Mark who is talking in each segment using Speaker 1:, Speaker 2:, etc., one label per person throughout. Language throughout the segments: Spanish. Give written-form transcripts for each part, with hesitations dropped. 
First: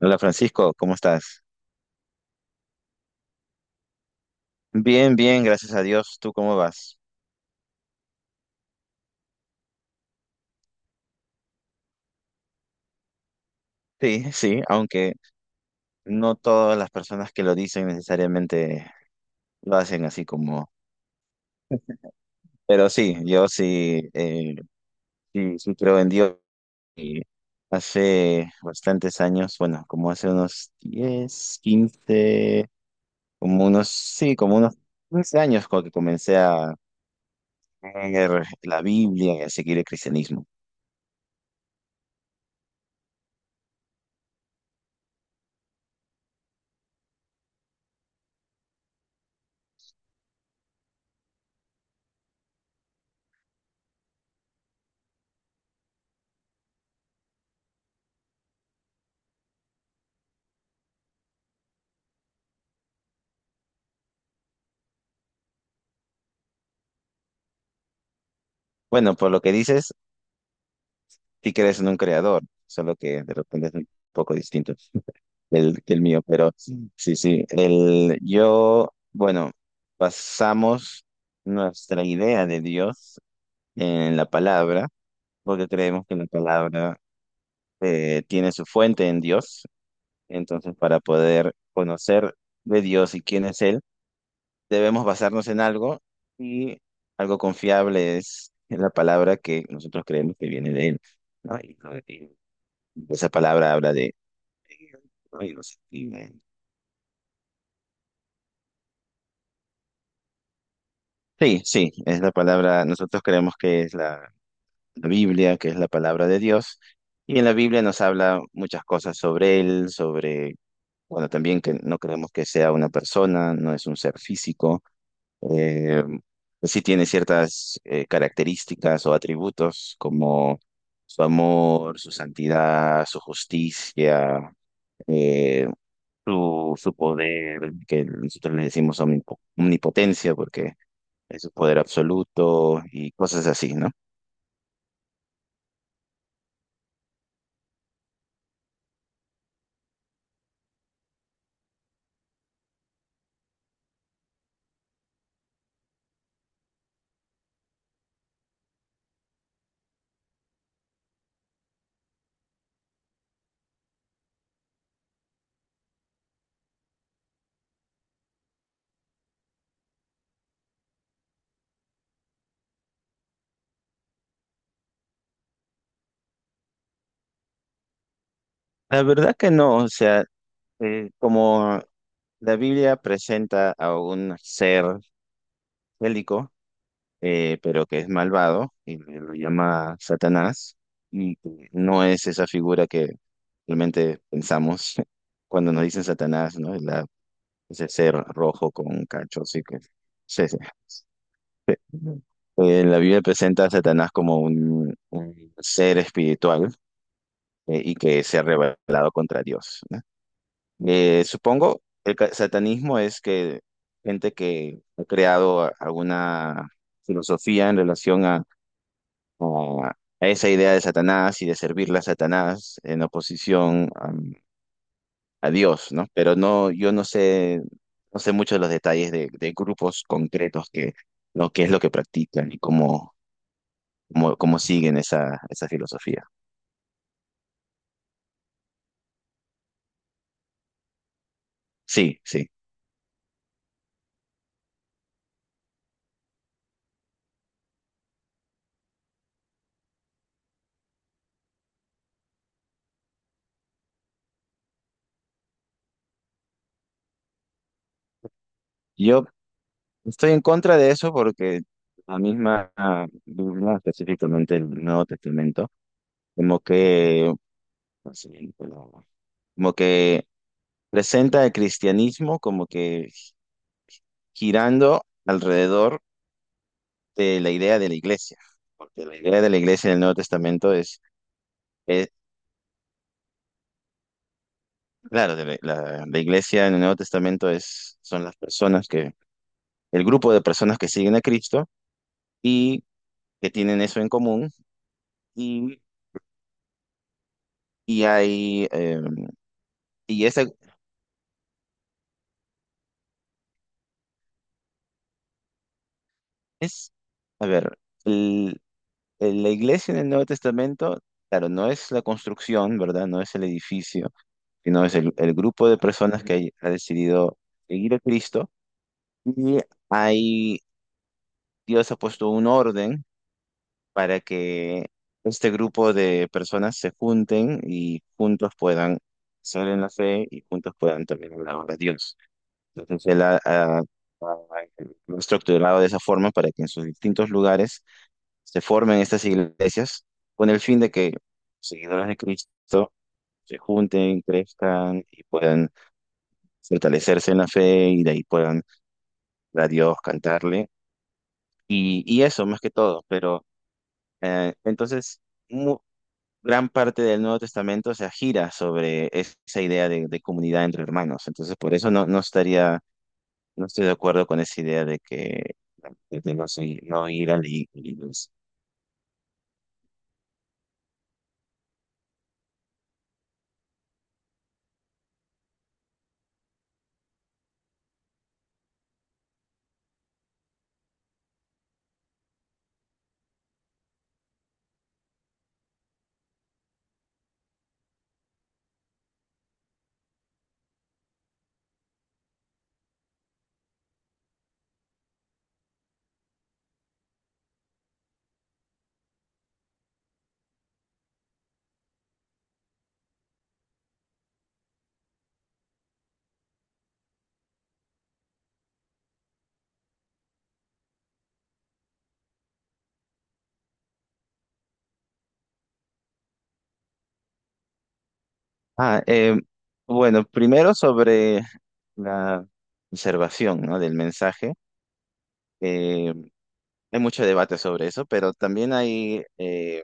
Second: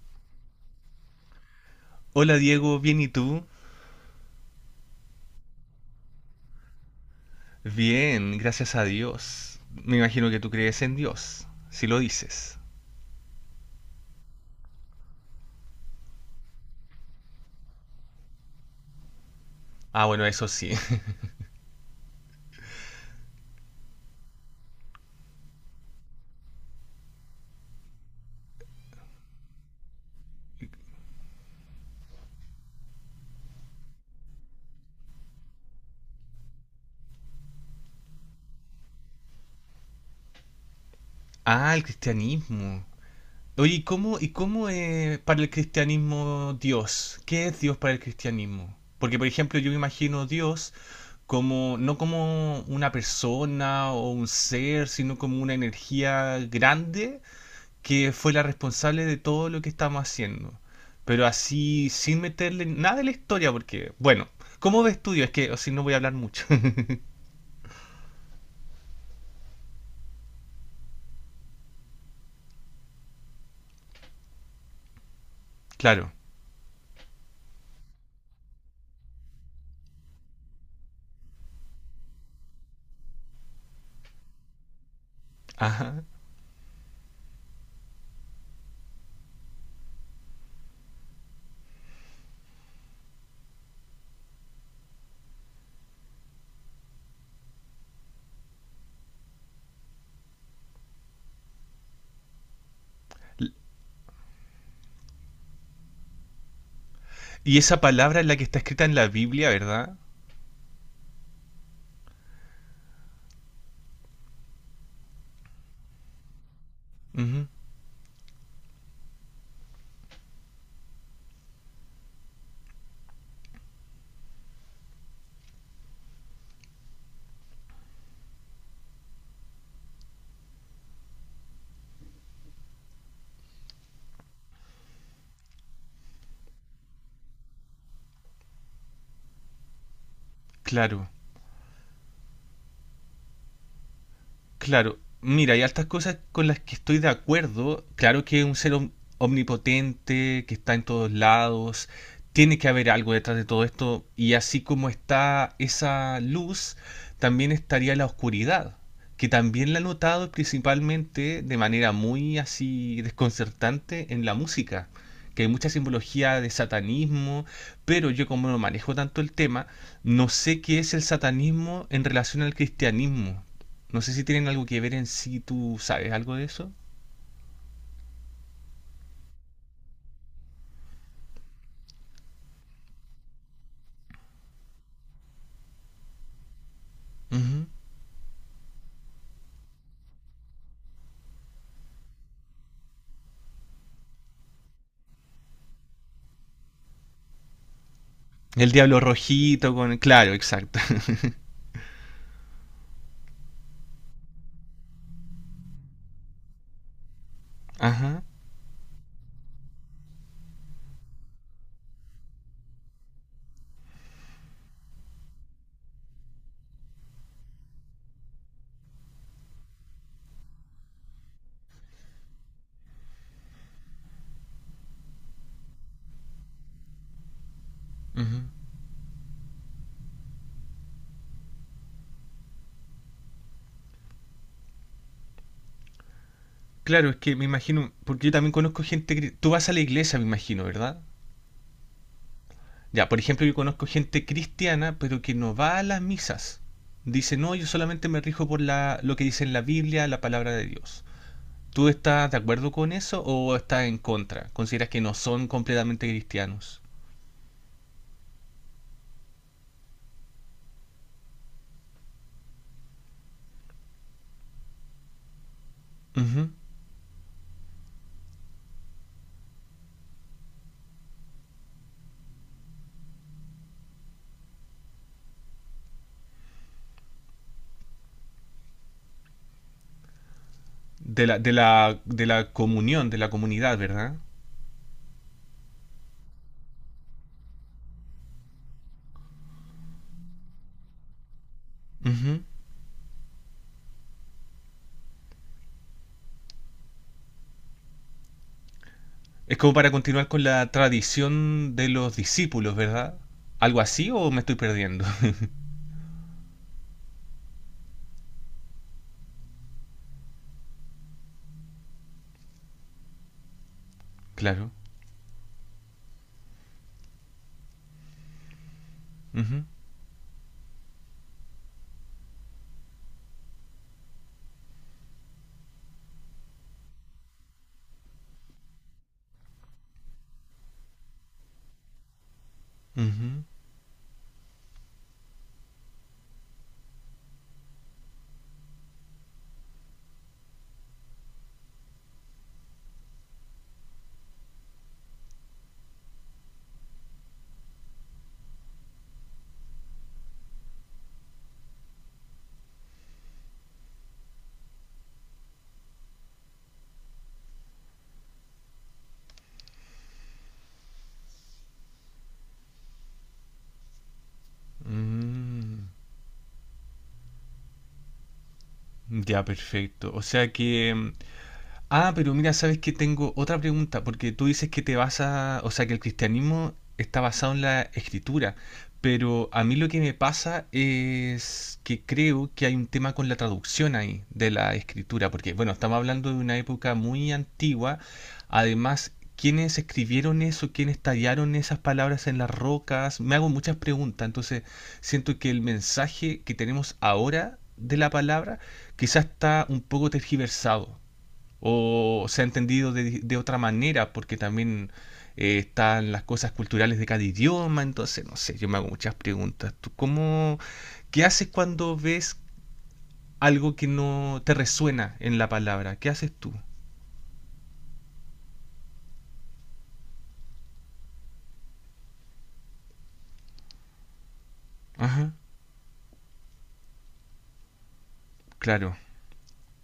Speaker 1: Hola Francisco, ¿cómo estás?
Speaker 2: Hola Diego, bien y tú?
Speaker 1: Bien, bien, gracias a Dios. ¿Tú cómo vas?
Speaker 2: Bien, gracias a Dios. Me imagino que tú crees en Dios, si lo dices.
Speaker 1: Sí, sí, aunque no todas las personas que lo dicen necesariamente lo hacen
Speaker 2: Ah,
Speaker 1: así
Speaker 2: bueno, eso
Speaker 1: como...
Speaker 2: sí.
Speaker 1: Pero sí, yo sí, sí, sí creo en Dios. Y hace bastantes años, bueno, como hace unos 10, 15, como unos, sí, como unos 15 años cuando que comencé a leer la Biblia y a seguir el cristianismo.
Speaker 2: Ah, el cristianismo. Oye, ¿y cómo es para el cristianismo Dios? ¿Qué es Dios para el cristianismo? Porque, por ejemplo, yo me imagino Dios como, no como una persona o un ser, sino como una energía grande que fue la responsable de todo lo que estamos haciendo. Pero así, sin meterle nada de la historia, porque, bueno, ¿cómo de estudio? Es que, o si no voy a hablar mucho.
Speaker 1: Bueno, por lo que dices, sí crees en un creador, solo que de repente es un poco distinto que el
Speaker 2: Claro.
Speaker 1: mío, pero sí, sí, el, yo, bueno, basamos nuestra idea de Dios en la palabra, porque
Speaker 2: Ajá.
Speaker 1: creemos que la palabra tiene su fuente en Dios, entonces para poder conocer de Dios y quién es Él, debemos basarnos en algo y algo confiable es la palabra que nosotros creemos que viene de Él, ¿no? Y- Esa palabra habla de... Ay, no sé.
Speaker 2: Y esa palabra es la que está escrita en la Biblia, ¿verdad?
Speaker 1: Sí, sí, es la palabra, nosotros creemos que es la Biblia, que es la palabra de Dios, y en
Speaker 2: Ujú.
Speaker 1: la Biblia nos habla muchas cosas sobre Él, sobre, bueno, también que no creemos que sea una persona, no es un ser físico, eh, sí tiene ciertas características o atributos como su amor, su santidad, su justicia, eh, su poder, que nosotros le decimos omnipotencia, porque
Speaker 2: Claro.
Speaker 1: es su poder absoluto y cosas así, ¿no?
Speaker 2: Claro, mira, hay altas cosas con las que estoy de acuerdo. Claro que es un ser omnipotente, que está en todos lados. Tiene que haber algo detrás de todo esto. Y así como está esa luz, también estaría la oscuridad, que también la he notado principalmente de manera muy así desconcertante en la música, que hay mucha simbología de satanismo, pero yo como no manejo tanto el tema, no sé qué es el satanismo en relación al cristianismo. No sé si tienen algo que ver en sí, tú sabes algo de eso.
Speaker 1: La verdad que no, o sea, como la Biblia presenta a un ser bélico,
Speaker 2: Ujú.
Speaker 1: pero que es malvado y lo llama Satanás, y que no es esa figura que realmente pensamos cuando nos dicen Satanás, ¿no? Ese ser
Speaker 2: El
Speaker 1: rojo
Speaker 2: diablo
Speaker 1: con cachos y
Speaker 2: rojito
Speaker 1: que...
Speaker 2: con... Claro,
Speaker 1: sí, sí.
Speaker 2: exacto.
Speaker 1: La Biblia presenta a Satanás como un ser espiritual y
Speaker 2: Ajá.
Speaker 1: que se ha rebelado contra Dios, ¿no? Supongo el satanismo es que gente que ha creado alguna filosofía en relación a, a- a esa idea de Satanás y de servirle a Satanás en oposición a Dios, ¿no? Pero no, yo no sé, no sé
Speaker 2: Ujú.
Speaker 1: mucho de los detalles de grupos concretos que lo que es lo que practican y cómo, cómo siguen esa, esa filosofía.
Speaker 2: Claro, es que me imagino, porque yo también conozco gente... Tú vas a la iglesia, me imagino, ¿verdad?
Speaker 1: Sí, sí.
Speaker 2: Ya, por ejemplo, yo conozco gente cristiana, pero que no va a las misas. Dice, no, yo solamente me rijo por la, lo que dice en la Biblia, la palabra de Dios. ¿Tú estás de acuerdo con eso o estás en contra? ¿Consideras que no son completamente cristianos?
Speaker 1: Yo estoy en contra de eso porque la misma Biblia, específicamente el Nuevo Testamento,
Speaker 2: Ujú.
Speaker 1: como que, así, como como que presenta el cristianismo como que girando alrededor de la idea de la iglesia. Porque la idea de la iglesia en el Nuevo Testamento es,
Speaker 2: De la, de la,
Speaker 1: es-
Speaker 2: de la comunión, de la comunidad, ¿verdad?
Speaker 1: claro, de la iglesia en el Nuevo Testamento es, son las personas que, el grupo de personas que siguen a Cristo
Speaker 2: Ujú.
Speaker 1: y que tienen eso en común y, y hay...
Speaker 2: Es como para
Speaker 1: y
Speaker 2: continuar con
Speaker 1: ese...
Speaker 2: la tradición de los discípulos, ¿verdad? ¿Algo así o me estoy perdiendo?
Speaker 1: Es, a ver, el- la iglesia en el Nuevo Testamento, claro, no es la construcción, ¿verdad? No es el edificio,
Speaker 2: Claro.
Speaker 1: sino es el grupo de personas que ha decidido seguir a Cristo. Y
Speaker 2: Ujú,
Speaker 1: ahí Dios ha puesto un orden para que este grupo de personas se junten y juntos puedan ser en la fe y juntos puedan también hablar de Dios. Entonces, Él
Speaker 2: ujú.
Speaker 1: lo ha estructurado de esa forma para que en sus distintos lugares se formen estas iglesias con el fin de que los seguidores de Cristo se junten, crezcan y puedan fortalecerse en la fe y de ahí puedan ver a Dios, cantarle y eso más que todo. Pero entonces, mu- gran parte del Nuevo Testamento se gira sobre esa idea de comunidad entre hermanos. Entonces, por eso no, no estaría, no estoy de acuerdo con esa idea de que
Speaker 2: Mm.
Speaker 1: de no, no ir a la iglesia.
Speaker 2: Ya, perfecto. O sea que ah, pero mira, sabes que tengo otra pregunta, porque tú dices que te basa, o sea, que el cristianismo está basado en la escritura, pero a mí lo que me pasa es que creo que hay un tema con la traducción ahí de la escritura, porque bueno, estamos hablando de una época muy antigua, además, ¿quiénes escribieron eso? ¿Quiénes tallaron esas palabras en las rocas? Me hago muchas preguntas, entonces siento que el mensaje que tenemos ahora de la palabra quizás está un poco tergiversado o se ha entendido de otra manera, porque también están las cosas culturales de cada idioma, entonces no sé, yo me hago muchas preguntas. ¿Tú cómo, qué haces cuando ves algo que no te resuena en la palabra? ¿Qué haces tú?
Speaker 1: Ah, bueno, primero sobre la observación, ¿no? Del mensaje.
Speaker 2: Ajá,
Speaker 1: Eh, Hay mucho debate sobre eso, pero también
Speaker 2: claro.
Speaker 1: hay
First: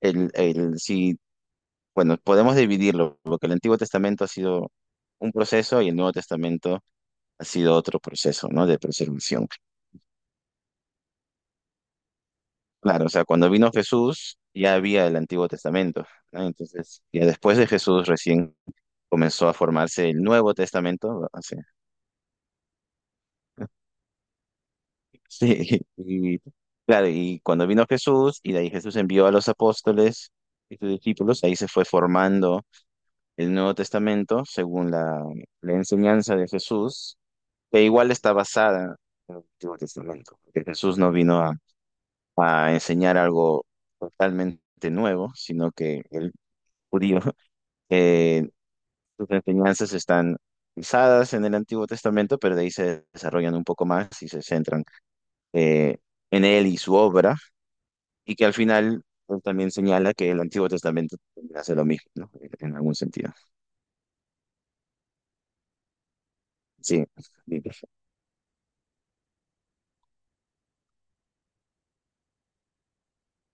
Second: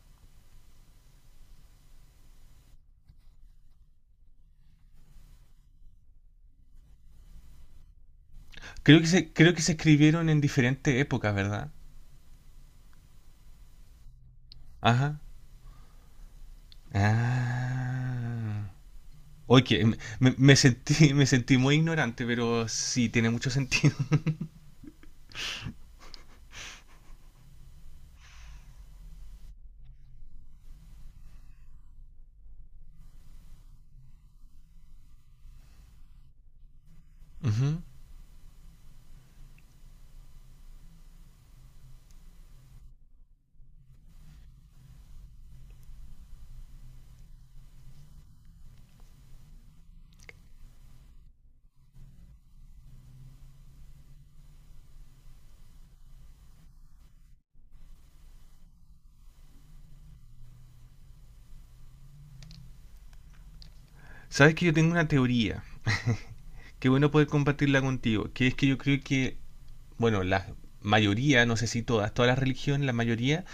Speaker 1: el si, bueno, podemos dividirlo, porque el Antiguo Testamento ha sido un proceso y el Nuevo Testamento ha sido otro proceso, ¿no? De preservación.
Speaker 2: Creo que se escribieron en diferentes épocas, ¿verdad?
Speaker 1: Claro, o sea, cuando vino Jesús ya había el
Speaker 2: Ajá.
Speaker 1: Antiguo Testamento, ¿no? Entonces, ya después de Jesús recién
Speaker 2: Ah.
Speaker 1: comenzó a
Speaker 2: Oye, me,
Speaker 1: formarse el Nuevo
Speaker 2: me
Speaker 1: Testamento,
Speaker 2: sentí, me
Speaker 1: o
Speaker 2: sentí
Speaker 1: sea,
Speaker 2: muy ignorante, pero sí tiene mucho sentido.
Speaker 1: sí, y claro, y cuando vino Jesús, y de ahí Jesús envió a los apóstoles y sus discípulos, ahí se fue formando el Nuevo Testamento según la enseñanza de Jesús,
Speaker 2: Ujú.
Speaker 1: que igual está basada en el Antiguo Testamento, porque Jesús no vino a enseñar algo totalmente nuevo, sino que el judío, eh, sus enseñanzas están basadas en el Antiguo Testamento, pero de ahí se desarrollan un poco más y se centran eh, en él y su obra. Y que al final pues, también señala que el Antiguo Testamento también hace lo mismo, ¿no? En algún sentido.
Speaker 2: Sabes que yo tengo una teoría. Qué
Speaker 1: Sí.
Speaker 2: bueno poder
Speaker 1: Y
Speaker 2: compartirla contigo. Que es que yo creo que, bueno, la mayoría, no sé si todas, todas las religiones, la mayoría,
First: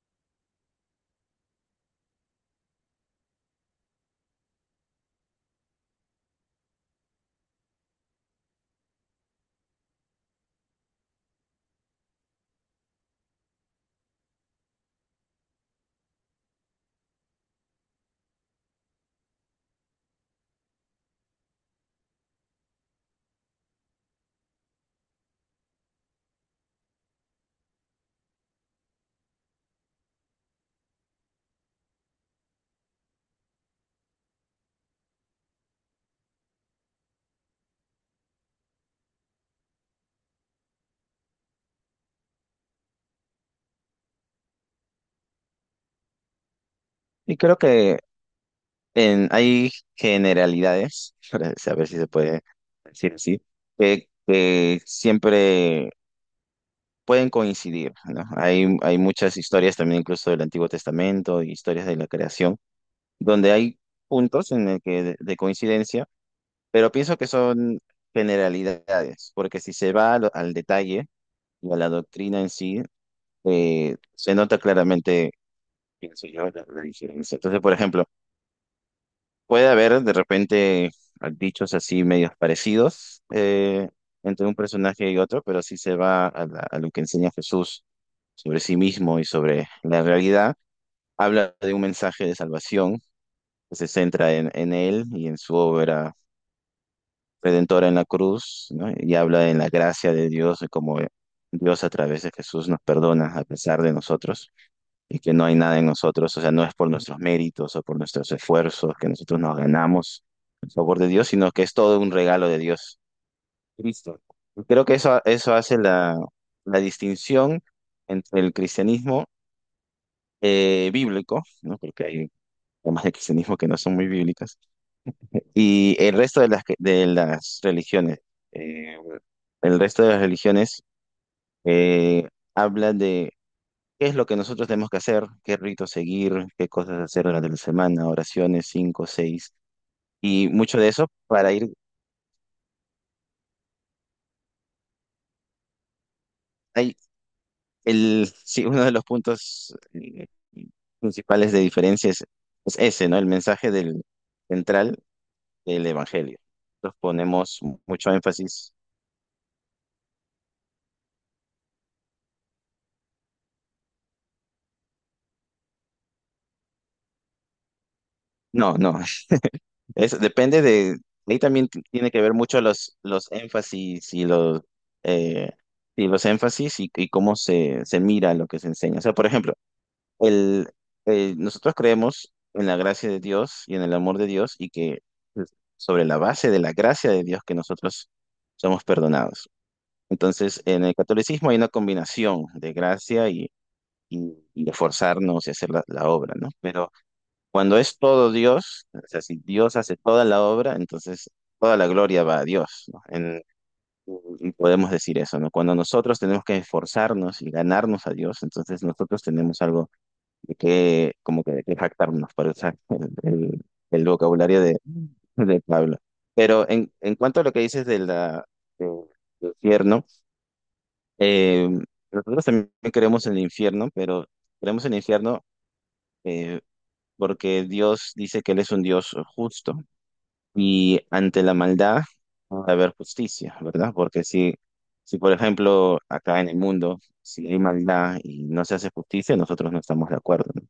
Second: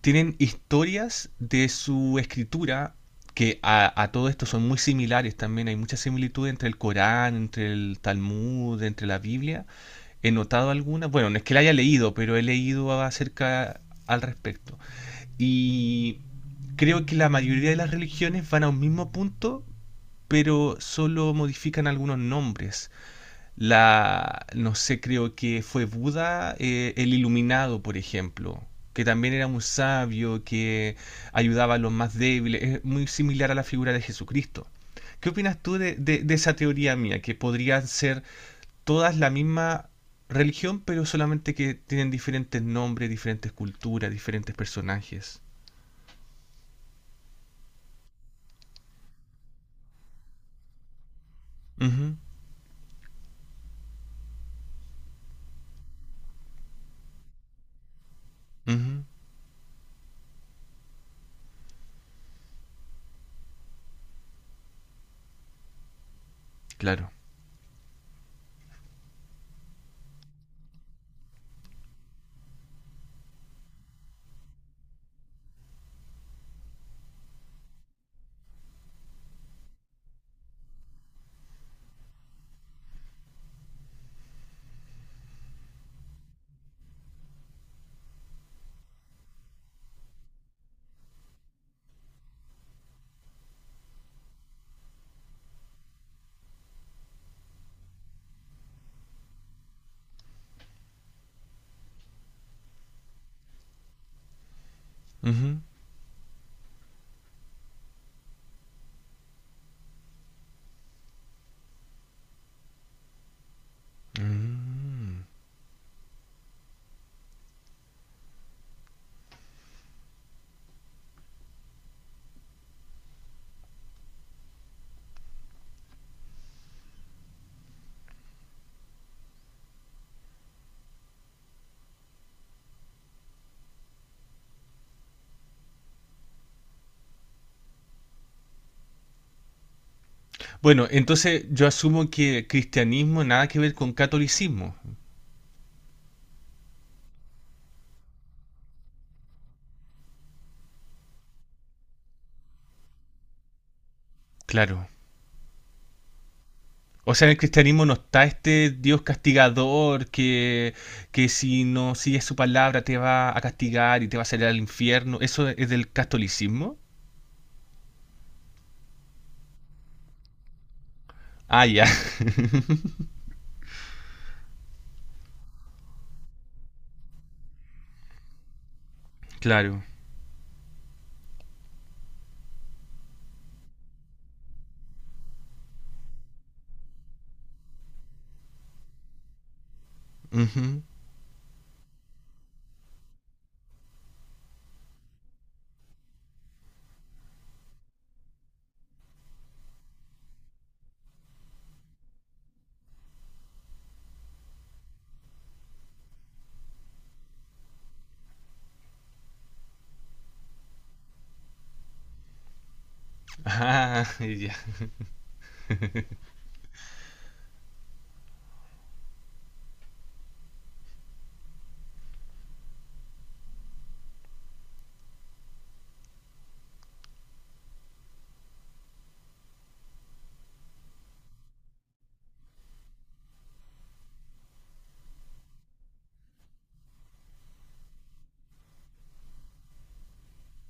Speaker 2: tienen historias de su escritura que a todo esto son muy similares también. Hay mucha similitud entre el Corán, entre el Talmud, entre la Biblia. He notado algunas, bueno, no es que la haya leído, pero he leído acerca al respecto. Y creo que la mayoría de las religiones van a un mismo punto, pero solo modifican algunos nombres. La, no sé, creo que fue Buda, el iluminado, por ejemplo, que también era un sabio, que ayudaba a los más débiles, es muy similar a la figura de Jesucristo. ¿Qué opinas tú de, de esa teoría mía, que podrían ser todas la misma religión, pero solamente que tienen diferentes nombres, diferentes culturas, diferentes personajes?
Speaker 1: y creo que en, hay generalidades, para saber si se
Speaker 2: Ujú,
Speaker 1: puede decir así, que siempre pueden coincidir, ¿no? Hay
Speaker 2: ujú,
Speaker 1: muchas historias también incluso del Antiguo Testamento, historias de la creación, donde hay puntos en el que de coincidencia, pero
Speaker 2: claro.
Speaker 1: pienso que son generalidades, porque si se va a al detalle y a la doctrina en sí, se nota claramente, pienso yo, la diferencia. Entonces, por ejemplo, puede haber de repente dichos así medios parecidos entre un personaje y otro, pero si se va a, a lo que enseña Jesús sobre sí mismo y sobre la realidad, habla de un mensaje de salvación que se centra en él y en su obra redentora en la cruz, ¿no? Y habla en la gracia de Dios, de cómo Dios a través de Jesús nos perdona a pesar de nosotros, y que no hay
Speaker 2: Ujú,
Speaker 1: nada en nosotros, o sea, no es por nuestros méritos o por nuestros esfuerzos que nosotros nos ganamos el favor de Dios, sino que es todo un regalo de Dios. Cristo. Y creo que
Speaker 2: mm.
Speaker 1: eso hace la distinción entre el cristianismo bíblico, ¿no? Porque hay formas de cristianismo que no son muy bíblicas, y el resto de de las religiones. Eh, el resto de las religiones eh, habla de... ¿Qué es lo que nosotros tenemos que hacer? ¿Qué rito seguir? ¿Qué cosas hacer durante la semana? Oraciones, cinco, seis. Y mucho
Speaker 2: Bueno,
Speaker 1: de eso
Speaker 2: entonces
Speaker 1: para
Speaker 2: yo
Speaker 1: ir...
Speaker 2: asumo que cristianismo nada que ver con catolicismo.
Speaker 1: Hay el, sí, uno de los puntos principales de diferencia es ese, ¿no? El mensaje del
Speaker 2: Claro.
Speaker 1: central del Evangelio. Nosotros
Speaker 2: O sea, en el
Speaker 1: ponemos
Speaker 2: cristianismo no
Speaker 1: mucho
Speaker 2: está este
Speaker 1: énfasis.
Speaker 2: Dios castigador que si no sigues su palabra te va a castigar y te va a salir al infierno. ¿Eso es del catolicismo?
Speaker 1: No, no. Es, depende de... Ahí
Speaker 2: Ah,
Speaker 1: también
Speaker 2: ya,
Speaker 1: tiene que ver mucho los énfasis eh, y los énfasis y cómo se mira lo que se enseña. O sea, por ejemplo,
Speaker 2: claro.
Speaker 1: el, nosotros creemos en la gracia de Dios y en el amor de Dios y que pues, sobre la base de la gracia de Dios que nosotros somos perdonados. Entonces,
Speaker 2: Ujú.
Speaker 1: en el catolicismo hay una combinación de gracia y esforzarnos y hacer la obra, ¿no? Pero cuando es todo Dios, o sea, si Dios hace toda la obra, entonces toda la gloria va a Dios, ¿no? Y podemos decir eso, ¿no? Cuando nosotros tenemos que esforzarnos y ganarnos a Dios, entonces nosotros tenemos algo de qué, como que de qué jactarnos, para usar el
Speaker 2: Ah, ya,
Speaker 1: vocabulario de Pablo. Pero en cuanto a lo que dices de de- del infierno, eh, nosotros también creemos en el infierno, pero creemos en el infierno eh, porque Dios dice que Él es un Dios justo y ante la maldad ha de haber justicia, ¿verdad? Porque si, si, por ejemplo, acá en el mundo, si hay maldad y no se hace justicia, nosotros no estamos de acuerdo, ¿no?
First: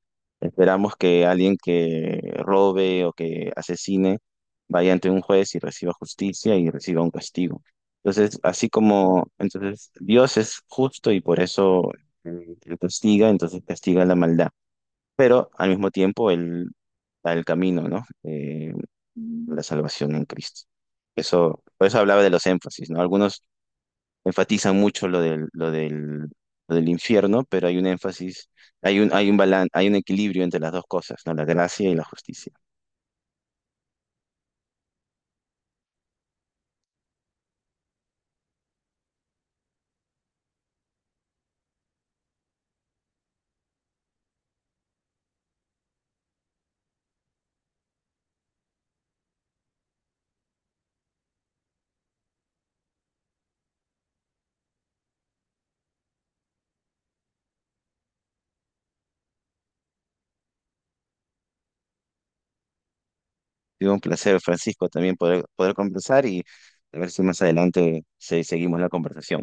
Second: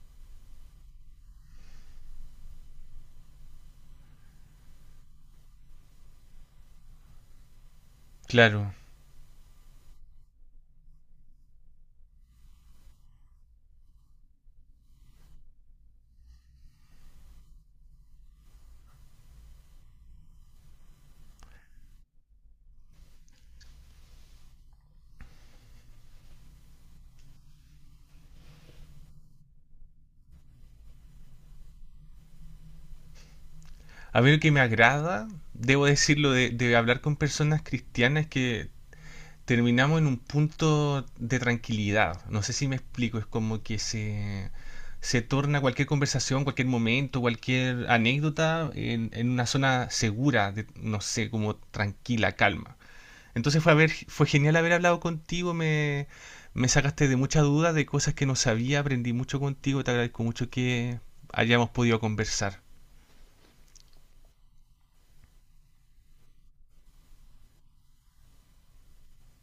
Speaker 1: Esperamos que alguien que robe o que asesine vaya ante un juez y reciba justicia y reciba un castigo. Entonces, así
Speaker 2: claro.
Speaker 1: como, entonces, Dios es justo y por eso él castiga, entonces castiga la maldad, pero al mismo tiempo el camino, ¿no? La salvación en Cristo. Eso, por eso hablaba de los énfasis, ¿no? Algunos enfatizan mucho lo del infierno, pero hay un énfasis, hay un, hay un hay un equilibrio entre las dos cosas, ¿no? La gracia y la justicia.
Speaker 2: A mí lo que me agrada, debo decirlo, de hablar con personas cristianas que terminamos en un punto de tranquilidad. No sé si me explico, es como que se torna cualquier conversación, cualquier momento, cualquier anécdota en una zona segura, de, no sé, como tranquila, calma. Entonces fue, haber, fue genial haber hablado contigo, me sacaste de muchas dudas, de cosas que no sabía, aprendí mucho contigo, te agradezco mucho que hayamos podido conversar.
Speaker 1: Ha sido un placer, Francisco, también poder, poder conversar y a ver si más adelante seguimos la conversación.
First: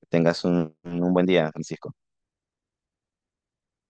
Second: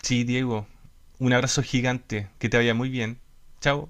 Speaker 1: Que
Speaker 2: Sí,
Speaker 1: tengas
Speaker 2: Diego,
Speaker 1: un buen
Speaker 2: un
Speaker 1: día,
Speaker 2: abrazo
Speaker 1: Francisco.
Speaker 2: gigante, que te vaya muy bien. Chao.